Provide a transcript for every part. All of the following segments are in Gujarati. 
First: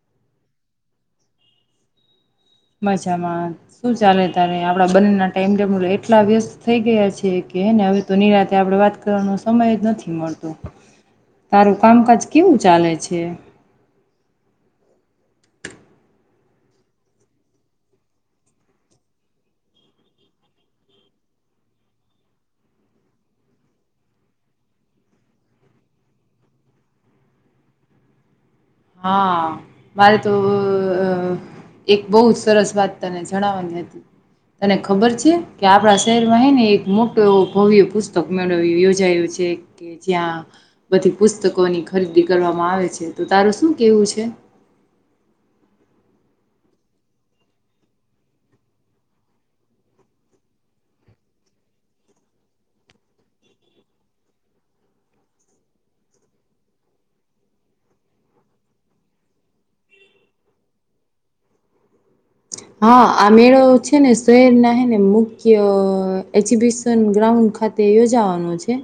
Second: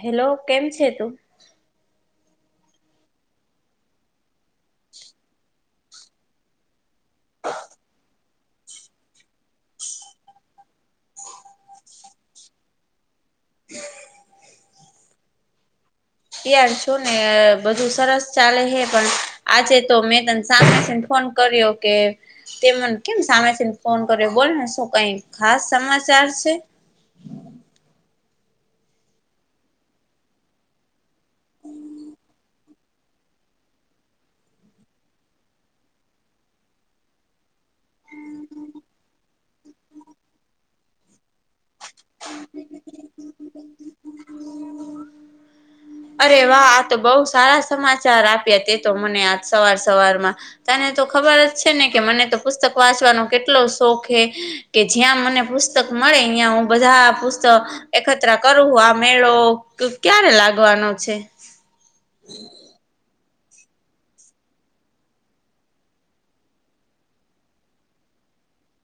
હેલો કેમ છે તું મજામાં શું ચાલે તારે આપડા બંને ના ટાઈમ એટલા વ્યસ્ત થઈ ગયા છે કે હે ને હવે તો નિરાતે આપણેે વાત કરવાનો સમય જ નથી મળતો. [inaudible] તારું કામકાજ કેવું ચાલે છે? [inaudible] યાર છું ને બધું સરસ ચાલે હે પણ આજે તો મે તને [unintelligible] ફોન ફોન કર્યો કે તે મને કેમ સામેથી ને ફોન કર્યો બોલે ને શું કઈ ખાસ સમાચાર છે [inaudible] હા મારે તો એક બો જ સરસ વાત તને જણાવવાની હતી. તને ખબર છે કે આપડા શહેરમાં હે ને એક મોટો એવો ભવ્ય પુસ્તક મેળો યોજાયો છે. કે જ્યાં બધી પુસ્તકોની ખરીદી કરવામાં આવે છે તો તારું શું કેવું છે? અરે વાહ આ તો બહુ સારા સમાચાર આપ્યા તે તો મને આ સવાર સવારમાં તને તો ખબર જ છે ને કે મને તો પુસ્તક વાંચવાનો કેટલો શોખ હે કે જ્યાં મને પુસ્તક મળે અહિયાં હું બધા પુસ્તક એકત્ર કરું આ મેળો ક્યારે લાગ વાનો છે? હા આ મેળો છે ને શહેર ના હેને મુખ્ય એક્ઝિબિશન ગ્રાઉન્ડ ખાતે યોજવાનો છે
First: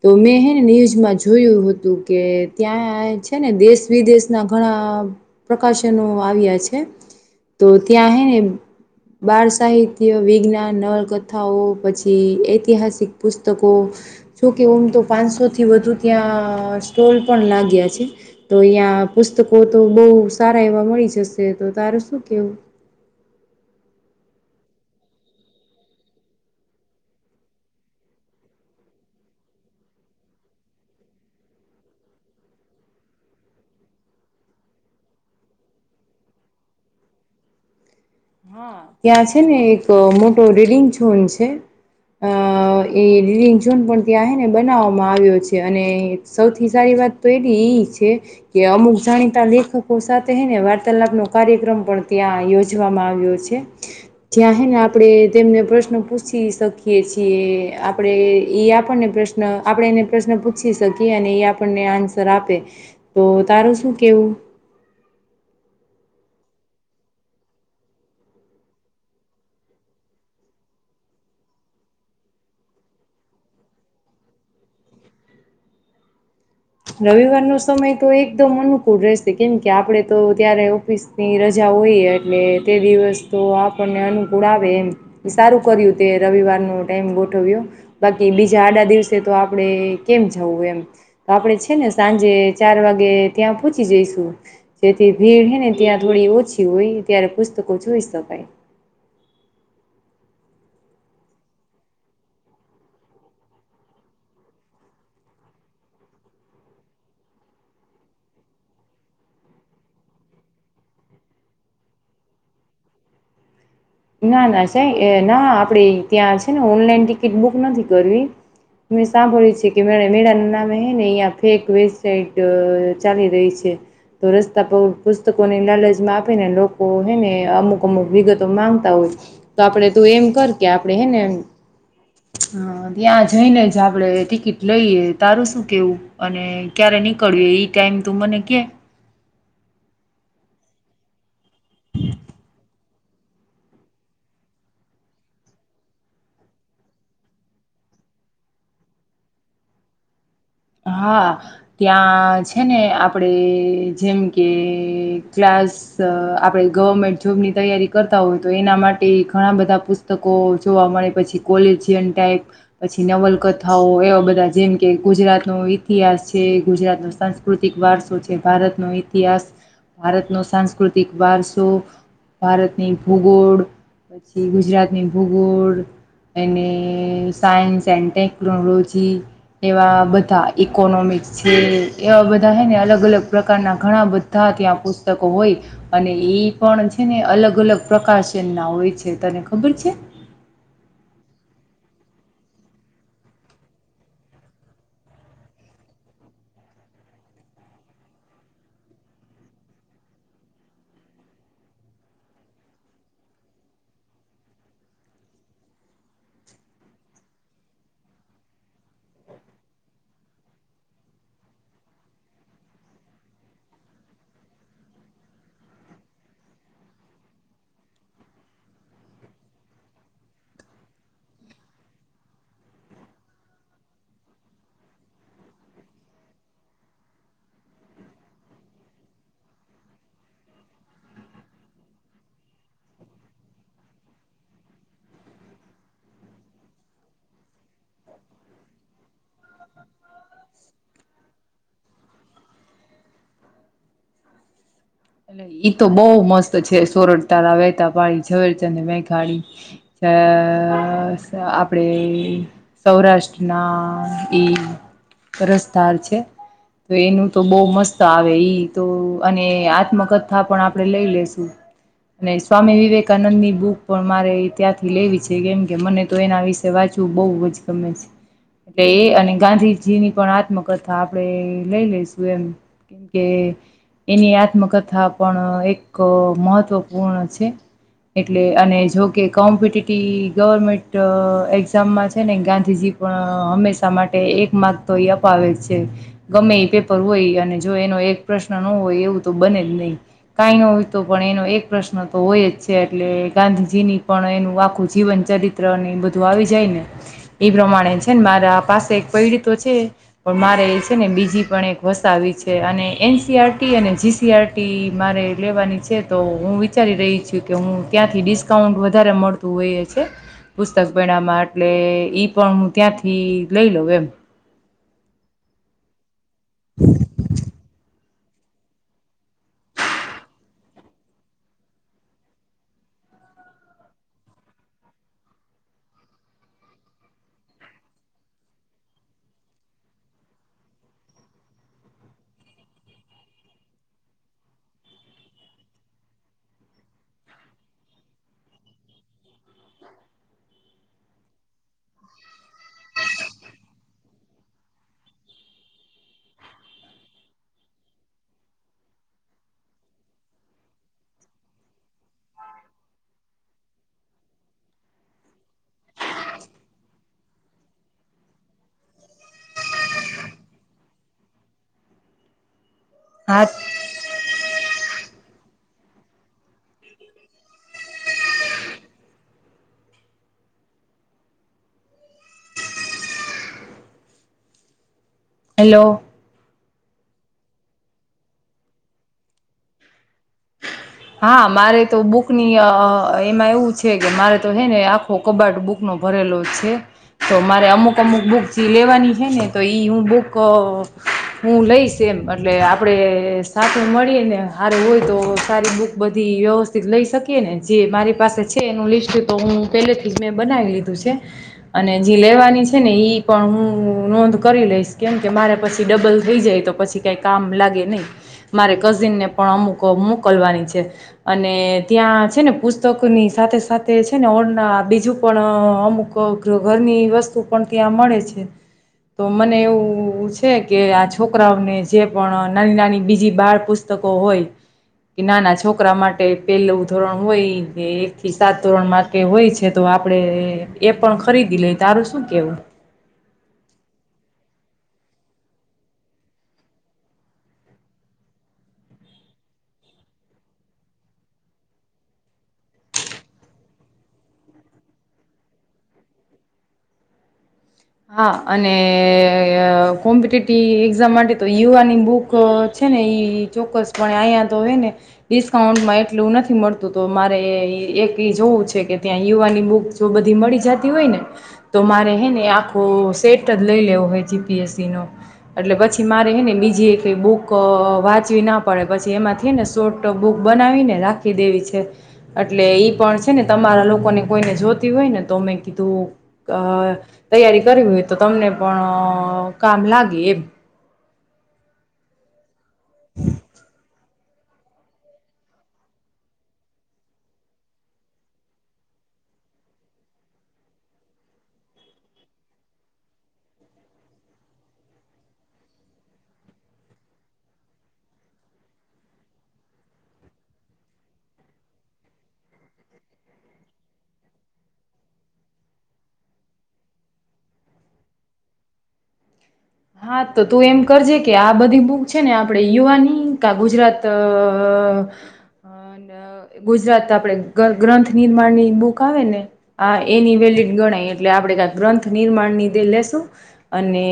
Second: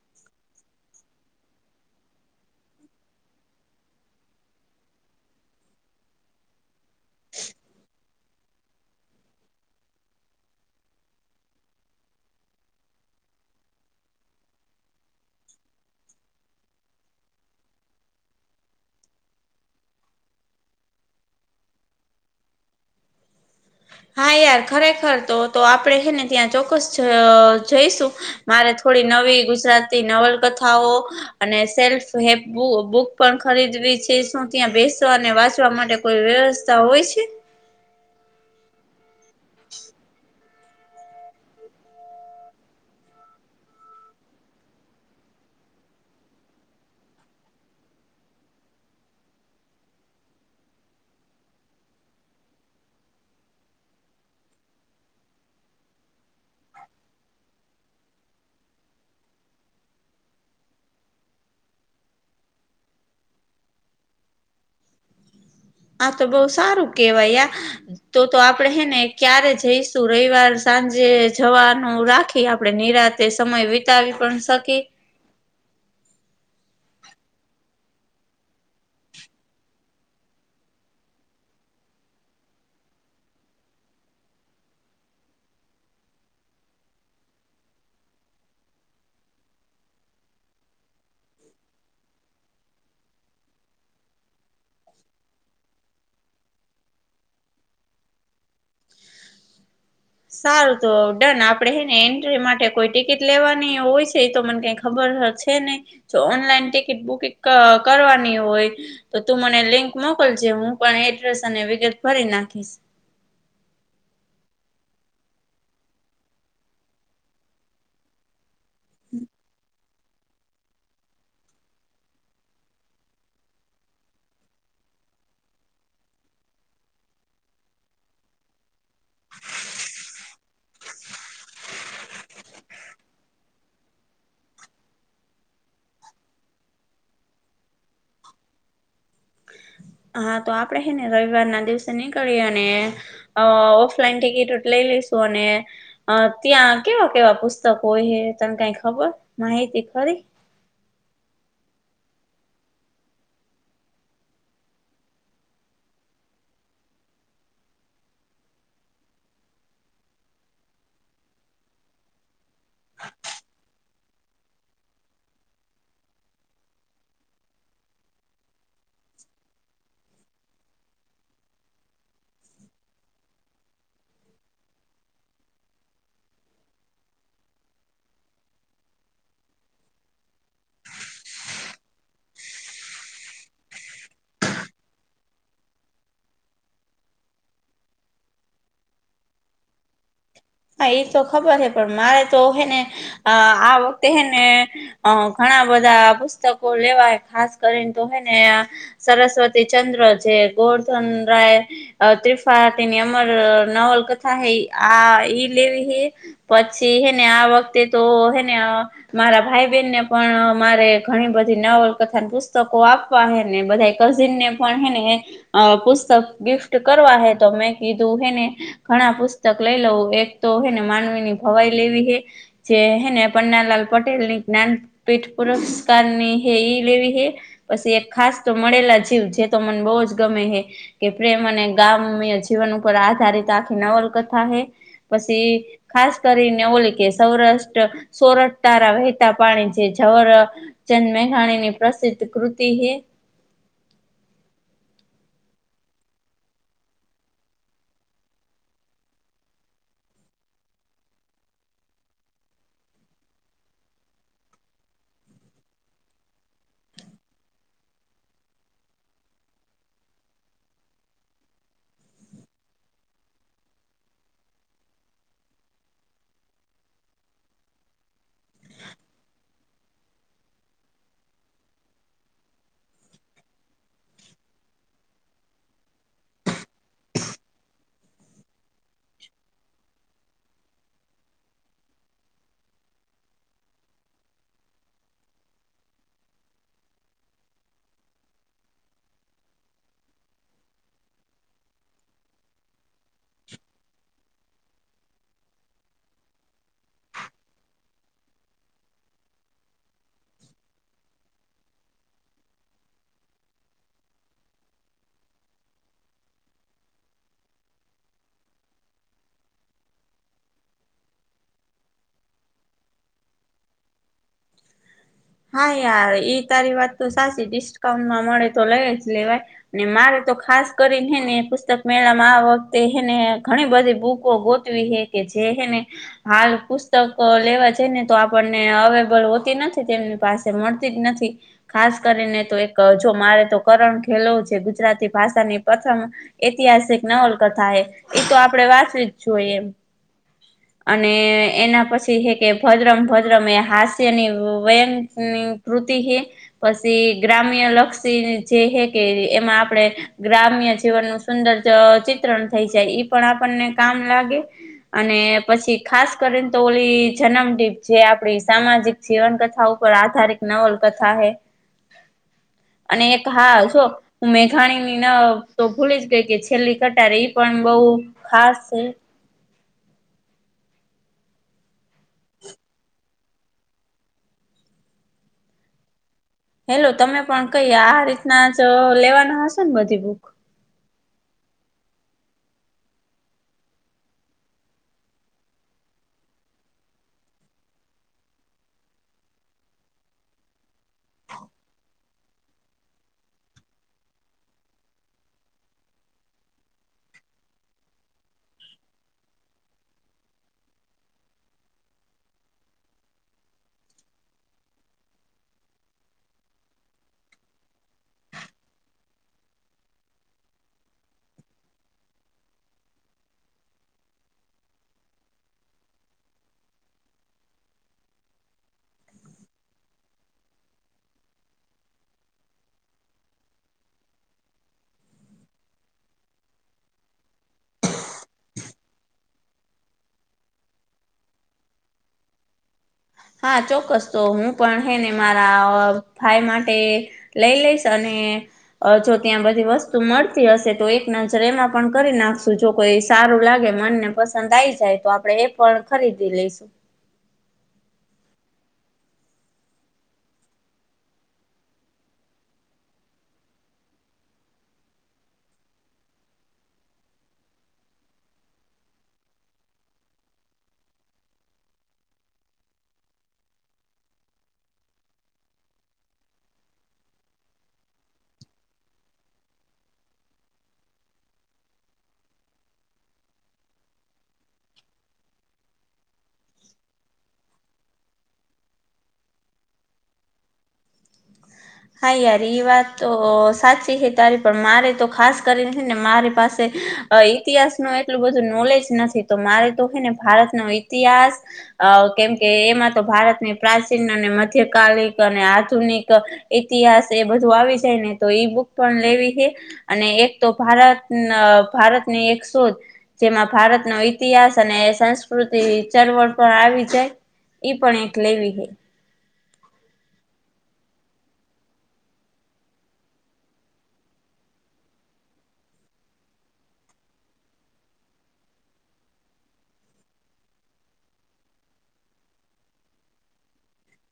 તો મેં હેને ન્યૂઝમાં જોયું હતું કે ત્યાં છે ને દેશ વિદેશ ના ઘણા પ્રકાશનો આવ્યા છે તો ત્યાં હેને બાળ સાહિત્ય વિજ્ઞાન નવલકથાઓ પછી ઐતિહાસિક પુસ્તકો જોકે ઓમ તો પાંચસો થી વધુ ત્યાં સ્ટોલ પણ લાગ્યા છે તો અયા આ પુસ્તકો તો બહુ સારા એવા મળી જશે તો તારું શું કેવું? [unintelligible] હા યાર ખરેખર તો તો આપડે છેે ને ત્યાં ચોક્કસ જઈશું મારે થોડી નવી ગુજરાતી નવલકથાઓ અને સેલ્ફ હેલ્પ બુક પણ ખરીદવી છે, શું ત્યાં બેસવા અને વાંચવા માટે કોઈ વ્યવસ્થા હોય છે? હા, ત્યાં છે ને એક મોટો રીડિંગ ઝોન છે. અ એંગ ઝોન પણ ત્યાં હ ને બનાવવામાં આવ્યો છે, અને સૌથી સારી વા તો એ એ છે કે અમુક જાણીતા લેખકો સાથેને વાર્તાલાપ નો કાર્યક્રમ પ પણ ત્યાં યોજવામાં આવે. ત્યાં હને આપણે તેમને પ્રશ્ન પૂછી શકીએ છીએ, આપણે એ આપણને પ્રશ્ન આપણે એને પ્રશ્ન પૂછી શકીએ અને એ આપણને આન્સર આપે તો તારું શું કેવું? હા તો બહુ સારું કેવાય તો તો આપડે હેને ક્યારે જઈશું રવિવાર સાંજે જવાનું રાખી આપડે નિરાશ તે સમય વિતાવી પણ શકી રવિવાર ન સમય તો એકદમ અનુકૂળ રહેશે, કેમ કે આપડે તો ત્યારે ઓફિસની રજા હો એટલે તે દિવસ તો આપણને અનુકૂળ આવે એમ સારું કર્યું તે રવિવારનું ટમ ગોઠવ્યો બાકી બીજા આડા દિવસે તો આપડે કેમ જવું એમ તો આપડે છે, ને સાંજે ચાર વાગે ત્યાં પહોંચી જઈશું જેથી ભીડ હ ને ત્યાં થોડી ઓછી હોય, ત્યારે પુસ્તકો જો હોઈશ ત ભાઈ. [unintelligible] સારું તો ડન આપડે હેને એન્ટ્રી માટે કોઈ ટિકિટ લેવાની હોય છે, એ તો મને કઈ ખબર છે ન જો ઓનલાઈન ટિકિટ બુકિંગ કરવાની હોય તો, તું મને લિંક મોક મોકલ છે હું પણ એડ્રેસ અને વિગત ભરી નાખીશ. ના ના સાહે ના આપે ત્યાં છે ને ઓનલાઈન ટિકિટ બુક નથી કરવી. મિશા બોલી છે, કે મે મેળા નામે હ ને અહંયા ફેક વેબસાઇટ ચાલી રહી છે. તો રસ્તા પર પુસ્તકોની લાલચમાં આપીને લોકો હે ને અમુક અમુક વિગતો માંગતા હોય તો, આપડે તું એમ કર કે આપડે હેને એમ હ ત્યાં જઈને જ આપડે ટિકિટ લઈએ તારું શું કેવું? અને ક્યારે નીકળ્યું એ ટાઈમ તું મને કે? હા, તો આપડે હે ને રવિવાર ના દિવસે નીકળીએ અને ઓફલાઈન ટિકિટ લઈ. અને ત્યાં કેવા કેવા પુસ્તકો હોય હ તને કઈ ખબર માહિતી? ખરી હા, ત્યાં છે ને આપણે જેમ કે ક્લાસ આપડે ગવર્મેન્ટ જોબ ની તૈયારી કરતા હોય તો, એના માટે ઘણા બધા પુસ્તકો જો મળે પછી કોલેજયન ટાઈપ પછી નવલકથાઓ એવા બધા જેમ કે ગુજરાતી નો ઇતિહાસ છે, ગુજરાત નો સાંસ્કૃતિક વારસો છે ભારતનોો ઇતિહાસ ભારત નો સાંસ્કૃતિક વારસો ભારતની ભૂગોળ પછી ગુજરાતની ભૂગોળ અને સાયન્સ એન્ડ ટેકનોલોજી એવા બધા ઈકોનોમિક્સ છે, એવા બધા હ ને અલગ અલગ પ્રકારના ઘણા બધા ત્યાં પુસ્તકો હોય અને એ પણ છે ને અલગ અલગ પ્રકાશન ના હોય છે, તને ખબર છે? હા એ તો ખબર છે પણ મારે તો હેને આ વખતે હેને ઘણા, ઘ બધા પુસ્તકો લેવાય ખાસ કરીને, તો હોય ને સરસ્વતી ચંદ્ર જે ગોર્ધન રાય ત્રિપાટીની અમર નવલકથા હ આ લે પછી હેને આ વખતે તો હેને મારા ભાઈ બહેન ને પણ અરે ઘણી બધી નવલ કથા પુસ્તકો આપવા હેને બધા કઝિન ને પણ હેને અ પુસ્તક ગિફ્ટ કરવા હે તો મેં કીધું હેને ઘણા પુસ્તક લઈ લઉ એક તો હને માનવીની ભવાઈ લેવી હે જે હેને પન્નાલાલ પટેલ ની જ્ઞાનપીઠ પુરસ્કારની [unintelligible] લેવી હે, પછી એક ખાસ તો મળેલા જીવ, જે તો મને બહુ જ ગમે મે હે. કે પ્રેમ અને ગામ્ય જીવન ઉપર આધારિત આખી નવલકથા હે. પસી ખાસ કરીને ઓલી કે સૌરાષ્ટ્ર સોરઠ તારા વહેતા પાણી જે જ ઓર ચંદ મેઘાણીની પ્રસિદ્ધ કૃતિ હે. ઈ તો બહું મસ્ત છે સોરઠ તારા વહેતા પાણી ઝવેરચંદ મેઘાણી. અહ સ આપણેે સૌરાષ્ટ્રના ઈ રસ્તા છે. તો એનું તો બહુ મસ્ત આવે ઈ તો અને આત્મકથ કથા પણ આપણે લઈ લેશું. અને સ્વામી વિવેકાનંદ ની બુક પણ મારે ઈ ત્યાંથી લેવી છે કેમ કે મને તો એના વિશે વાચ ચું બહુ જ ગમે છે. એટલે એ અને ગાંધીજીની પણ આત્મકથા આપણે લઈ લઈશું એમ, કેમ કે એની આત્મકથા પણ એક મહત્વપૂર્ણ છે. એટલે અને જોકે કોમ્પિટિટિ ગવર્મેન્ટ એક્ઝામમાં છે ને ગાંધીજી પણ હંમેશા માટે એક માર્ક તો ઈ અપાવે જ છે. ગમે ઈ પેપર હોય અને જો એન નો એક પ્રશ્ન ન હોય એવું તો બને જ નહીં. કાઈ નો હોય તો પણ એનો એક પ્રશ્ન તો હોય જ છે, એટલે ગાંધીજીની પણ એનું આખું જીવ ન ચરિત્ર ને બધું આવી જાય ને ઈ પ્રમાણે છે ને મારા પાસે એક પયડી તો છે પણ મારે ઈ છે ને બીજી પણ એક વસાવી છે, અને એન સી આર ટી અને જી સી આર ટી મારે ઈ લેવાની છે તો હું વિચારી રહી છું કે હું ક્યાંથી ડિસ્કાઉન્ટ વધારે મળતું હોઈ [unintelligible] પુસ્તક પરણામાં એટલે ઈ પણ હું ત્યાંથી લઈ લઉં એમ. હા યાર ઈ તારી વાત તો સાચી. ડિસ્કાઉન્ટમાં મળે તો લઈ જ લેવાય, ને મારે તો ખાસ કરીન હે ને પુસ્તક મેળા માં આ વખતે હે ને ત્યાં ઘણી બધી બુકો ગોતવી હે કે જેને હાલ પુસ્તકો લેવા જઈ ને તો આપણને અવેલેબલ હોતી નથી તેમ પાસે મળતી જ નથી. ખાસ કરીને તો એક જો મારે તો કરણ ખેલો જે ગુજરાતી ભા ષાની પ્રથમ ઐતિહાસિક નવલકથા હે. ઈ તો આપણે વાંચવી જ જોઈએ એમ. [inaudible] અને એના પછી હે કે ભદ્રમ ભદ્રમ એ હાસ્યની વ્યન અહ કૃતિ હે પછી ગ્રામ્ય લક્ષી જે હે કે એમાં આપણેે ગ્રામ્ય જીવનનું સુંદર ચ ચિત્રણ થઈ જાય ઈ પણ આપણને કામ લાગે. અને પછી ખાસ કરીને તો ઓલી જનમડીપ જે આપડી સામાજિક જીવનકથા ઉ પર આધારિત નવલકથા હે અને એક હા જો હું મે જાણીની ના તો ભૂલી જ ગઈ કે છેલ્લી કટાર ઈ પણ બહું ખાસ હે. હેલો. હેલો. તમે પણ કહી આ રીતના જ લેવાનું હશે ને બધી બુક? હા મારે તો બુક ની અહ એમાં એવું છે કે મારે તો હે ને આખો કબાડ બુક નો ભરેલો છે. તો મારે અમુક-અમુક બુક જી લેવાની છે ને તો ઈ હું બુક હું લઈશ એમ એટલે આપડે સાચું મળી ને હારું હોય તો સારી બૂક બધી વ્યવસ્થિત લઈ શકીએ ને જે મારી પાસે છે, એનું લિસ્ટ તો હું પેલેથી જ મેં બનાવી લીધું. છે અને જી લેવાની છે ને ઈ પણ હું નોંધ કરી લઈશ કેમ કે મારે પછી ડબલ થઈ જાય તો પછી કઈ કામ લાગે નહી. મારે કઝિનને પણ અમુક મોકલવાની છ છે અને ત્યાં છે ને પુસ્તકની સાથે-સાથે છે ને [unintelligible] બીજું પણ અમુક ઘરની વસ્તુ પણ ત્યાં મળે છે. તો મને એવું છે કે આ છોકરાઓને જે પણ નાની-નાની બીજી બાળ પુસ્ત કો હોય કે ઈ નાના જ છોકરા માટે પહેલું ધોરણ હોય કે એક થી સાત ધોરણ માટે હોય છે તો આપણે એ પણ ખરીદી લઈ. તારું શું કેવું? હા ચોક્કસ તો હું પણ હે ને મારા ભાઈ માટે લઈ લઈશ અન ને અહ જો ત્યાં બધી વસ્તુ મળતી હશે તો એક નજર એમાં પણ કરી નાખશું. જો કોઈ સા સારું લાગે મનને પસંદ આઈ જાય તો આપડે એ પણ ખરીદી લઈશું હા અને કોમ્પિટેટિવ એક્ઝામ માટે તો યુવાની બુક છે ને ચોક્કસપ અહીંયા તો હો ને ડિસ્કાઉન્ટમાં એટલું નથી મળતું તો મારે એક એ જોવું છે કે ત્યાં યુવાની બુક જો બધી મળી જતી હોય ને તો મારે હે ને આું સેટ જ લઈ લેવો હોય જીપીએસસી નો એટલે પછી મારે હેને બીજીઈ બુક વાંચવી ના પડે પછી એમાંથી ને શોટ બુક બનાવીને રાખી દેવી છે એટલે એ પણ છે ને તમારા લોકોને કોઈને જોતી હોય ને તો મેમે કીધું તૈયારી કરવી હોય તો તમને પણ કામ લાગે એમ હાઈ્યારી વાત સાચીે ત પણ મારે તો ખાસ કરીને ને મારી પાસે ઇતિહાસ નું એટલું બધું નોલેજ નથી મારે તો છેે ને ભારત ન ઈતિહાસ કેમ કે એમાં તો ભારતની પ્રાચીન મધ્યકાલિક અને આધુનિક ઇતિહાસ એ બધું આવી જાય ને તો ઈ બુક પણ લેવી છે અને એક તો ભારત ભારતની એક શોધ જેમાં ભારતનો ઇતિહાસ અને સંસ્કૃતિ ચળવળ પણ આવી જાય ઈ પણ એક લેવી હૈ. હા તો તું એમ કરજે કે આ બધી બુક છે ને આપણે યુવાની કા ગુજરાત [inaudible] [inaudible] અને ગુજરાત આપડે ગ્રંથ નિર્માણની બુક આવે ને આ એની વેલીિડ ગણાય એટલે આપડણે ગ્રંથ નિર્માણ નિધે લેશું અને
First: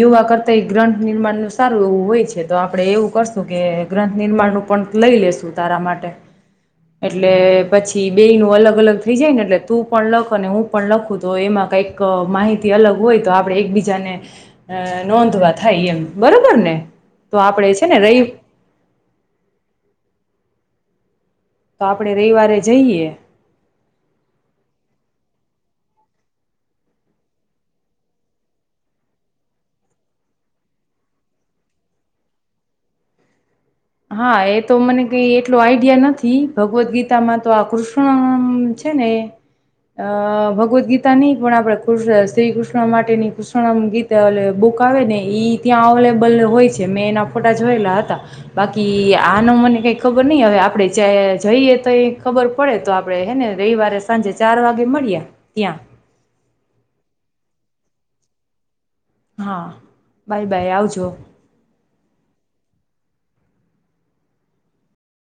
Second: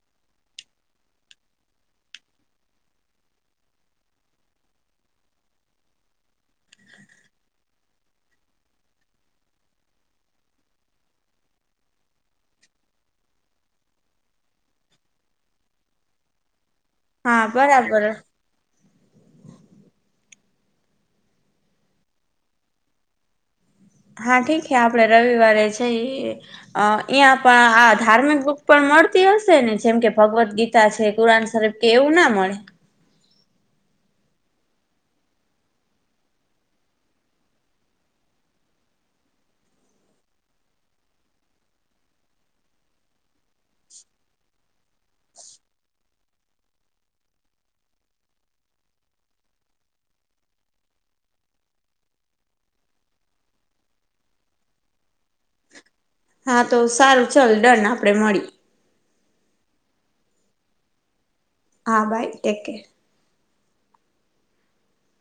યુવા કરતા એ ગ્રંથ નિર્માણ નું સારું એવું હોય છે તો આપડે એવું કરશું કે ગ્રંથ નિર્માણ ું પણ લઈ લેશુ તારા માટે. એટલે પછી બે ન અલગ અલગ થઈ જાય ને એટલે તું પણ લખ અને હું પણ લખું તો એમાં કંઈક માહિતી અલગ હોય તો આપણે એકબીજાને અ નોંધવા થાય એમ બરોબર ને તો હા આપણેે છે ને બરાબર રહી તો આપણે રવિવારે જઈએ. હા ઠીક છે આપડે રવિવારે જઈ અહીં પણ આ ધાર્મિક બુક પણ મળતી હશે ને જેમ કે ભગવદ્ ગીતા છે કુરાન શરીફ કે એવું ના મળે હા એ તો મને કઈ એટલો આઈડિયા નથી ભગવદ્ ગીતામાં તો આ કૃષ્ણ છે [inaudible] અ ભગવદ્ ગીતા નહી પણ આપડે કૃષ્ણ શ્રી કૃષ્ણ માટેની કૃષ્ણ ગીતા એલે બ ક આવે ને ઈ ત્યાં અવેલેબલ હોય છે મેં એના ફોટા જોયેલા હતા. બાકી આનું મને કઈ ખબર નહી હવે આપણે જ જઈએ તો એ ખબર પડે તો આપડે હેને રવિવારે સાંજે ચાર વાગે મળ્યા ત્યાં હા તો સારું ચાલ દંડ આપડે મળી હા બાય બાય આવજો. હા બાય ટેક કે.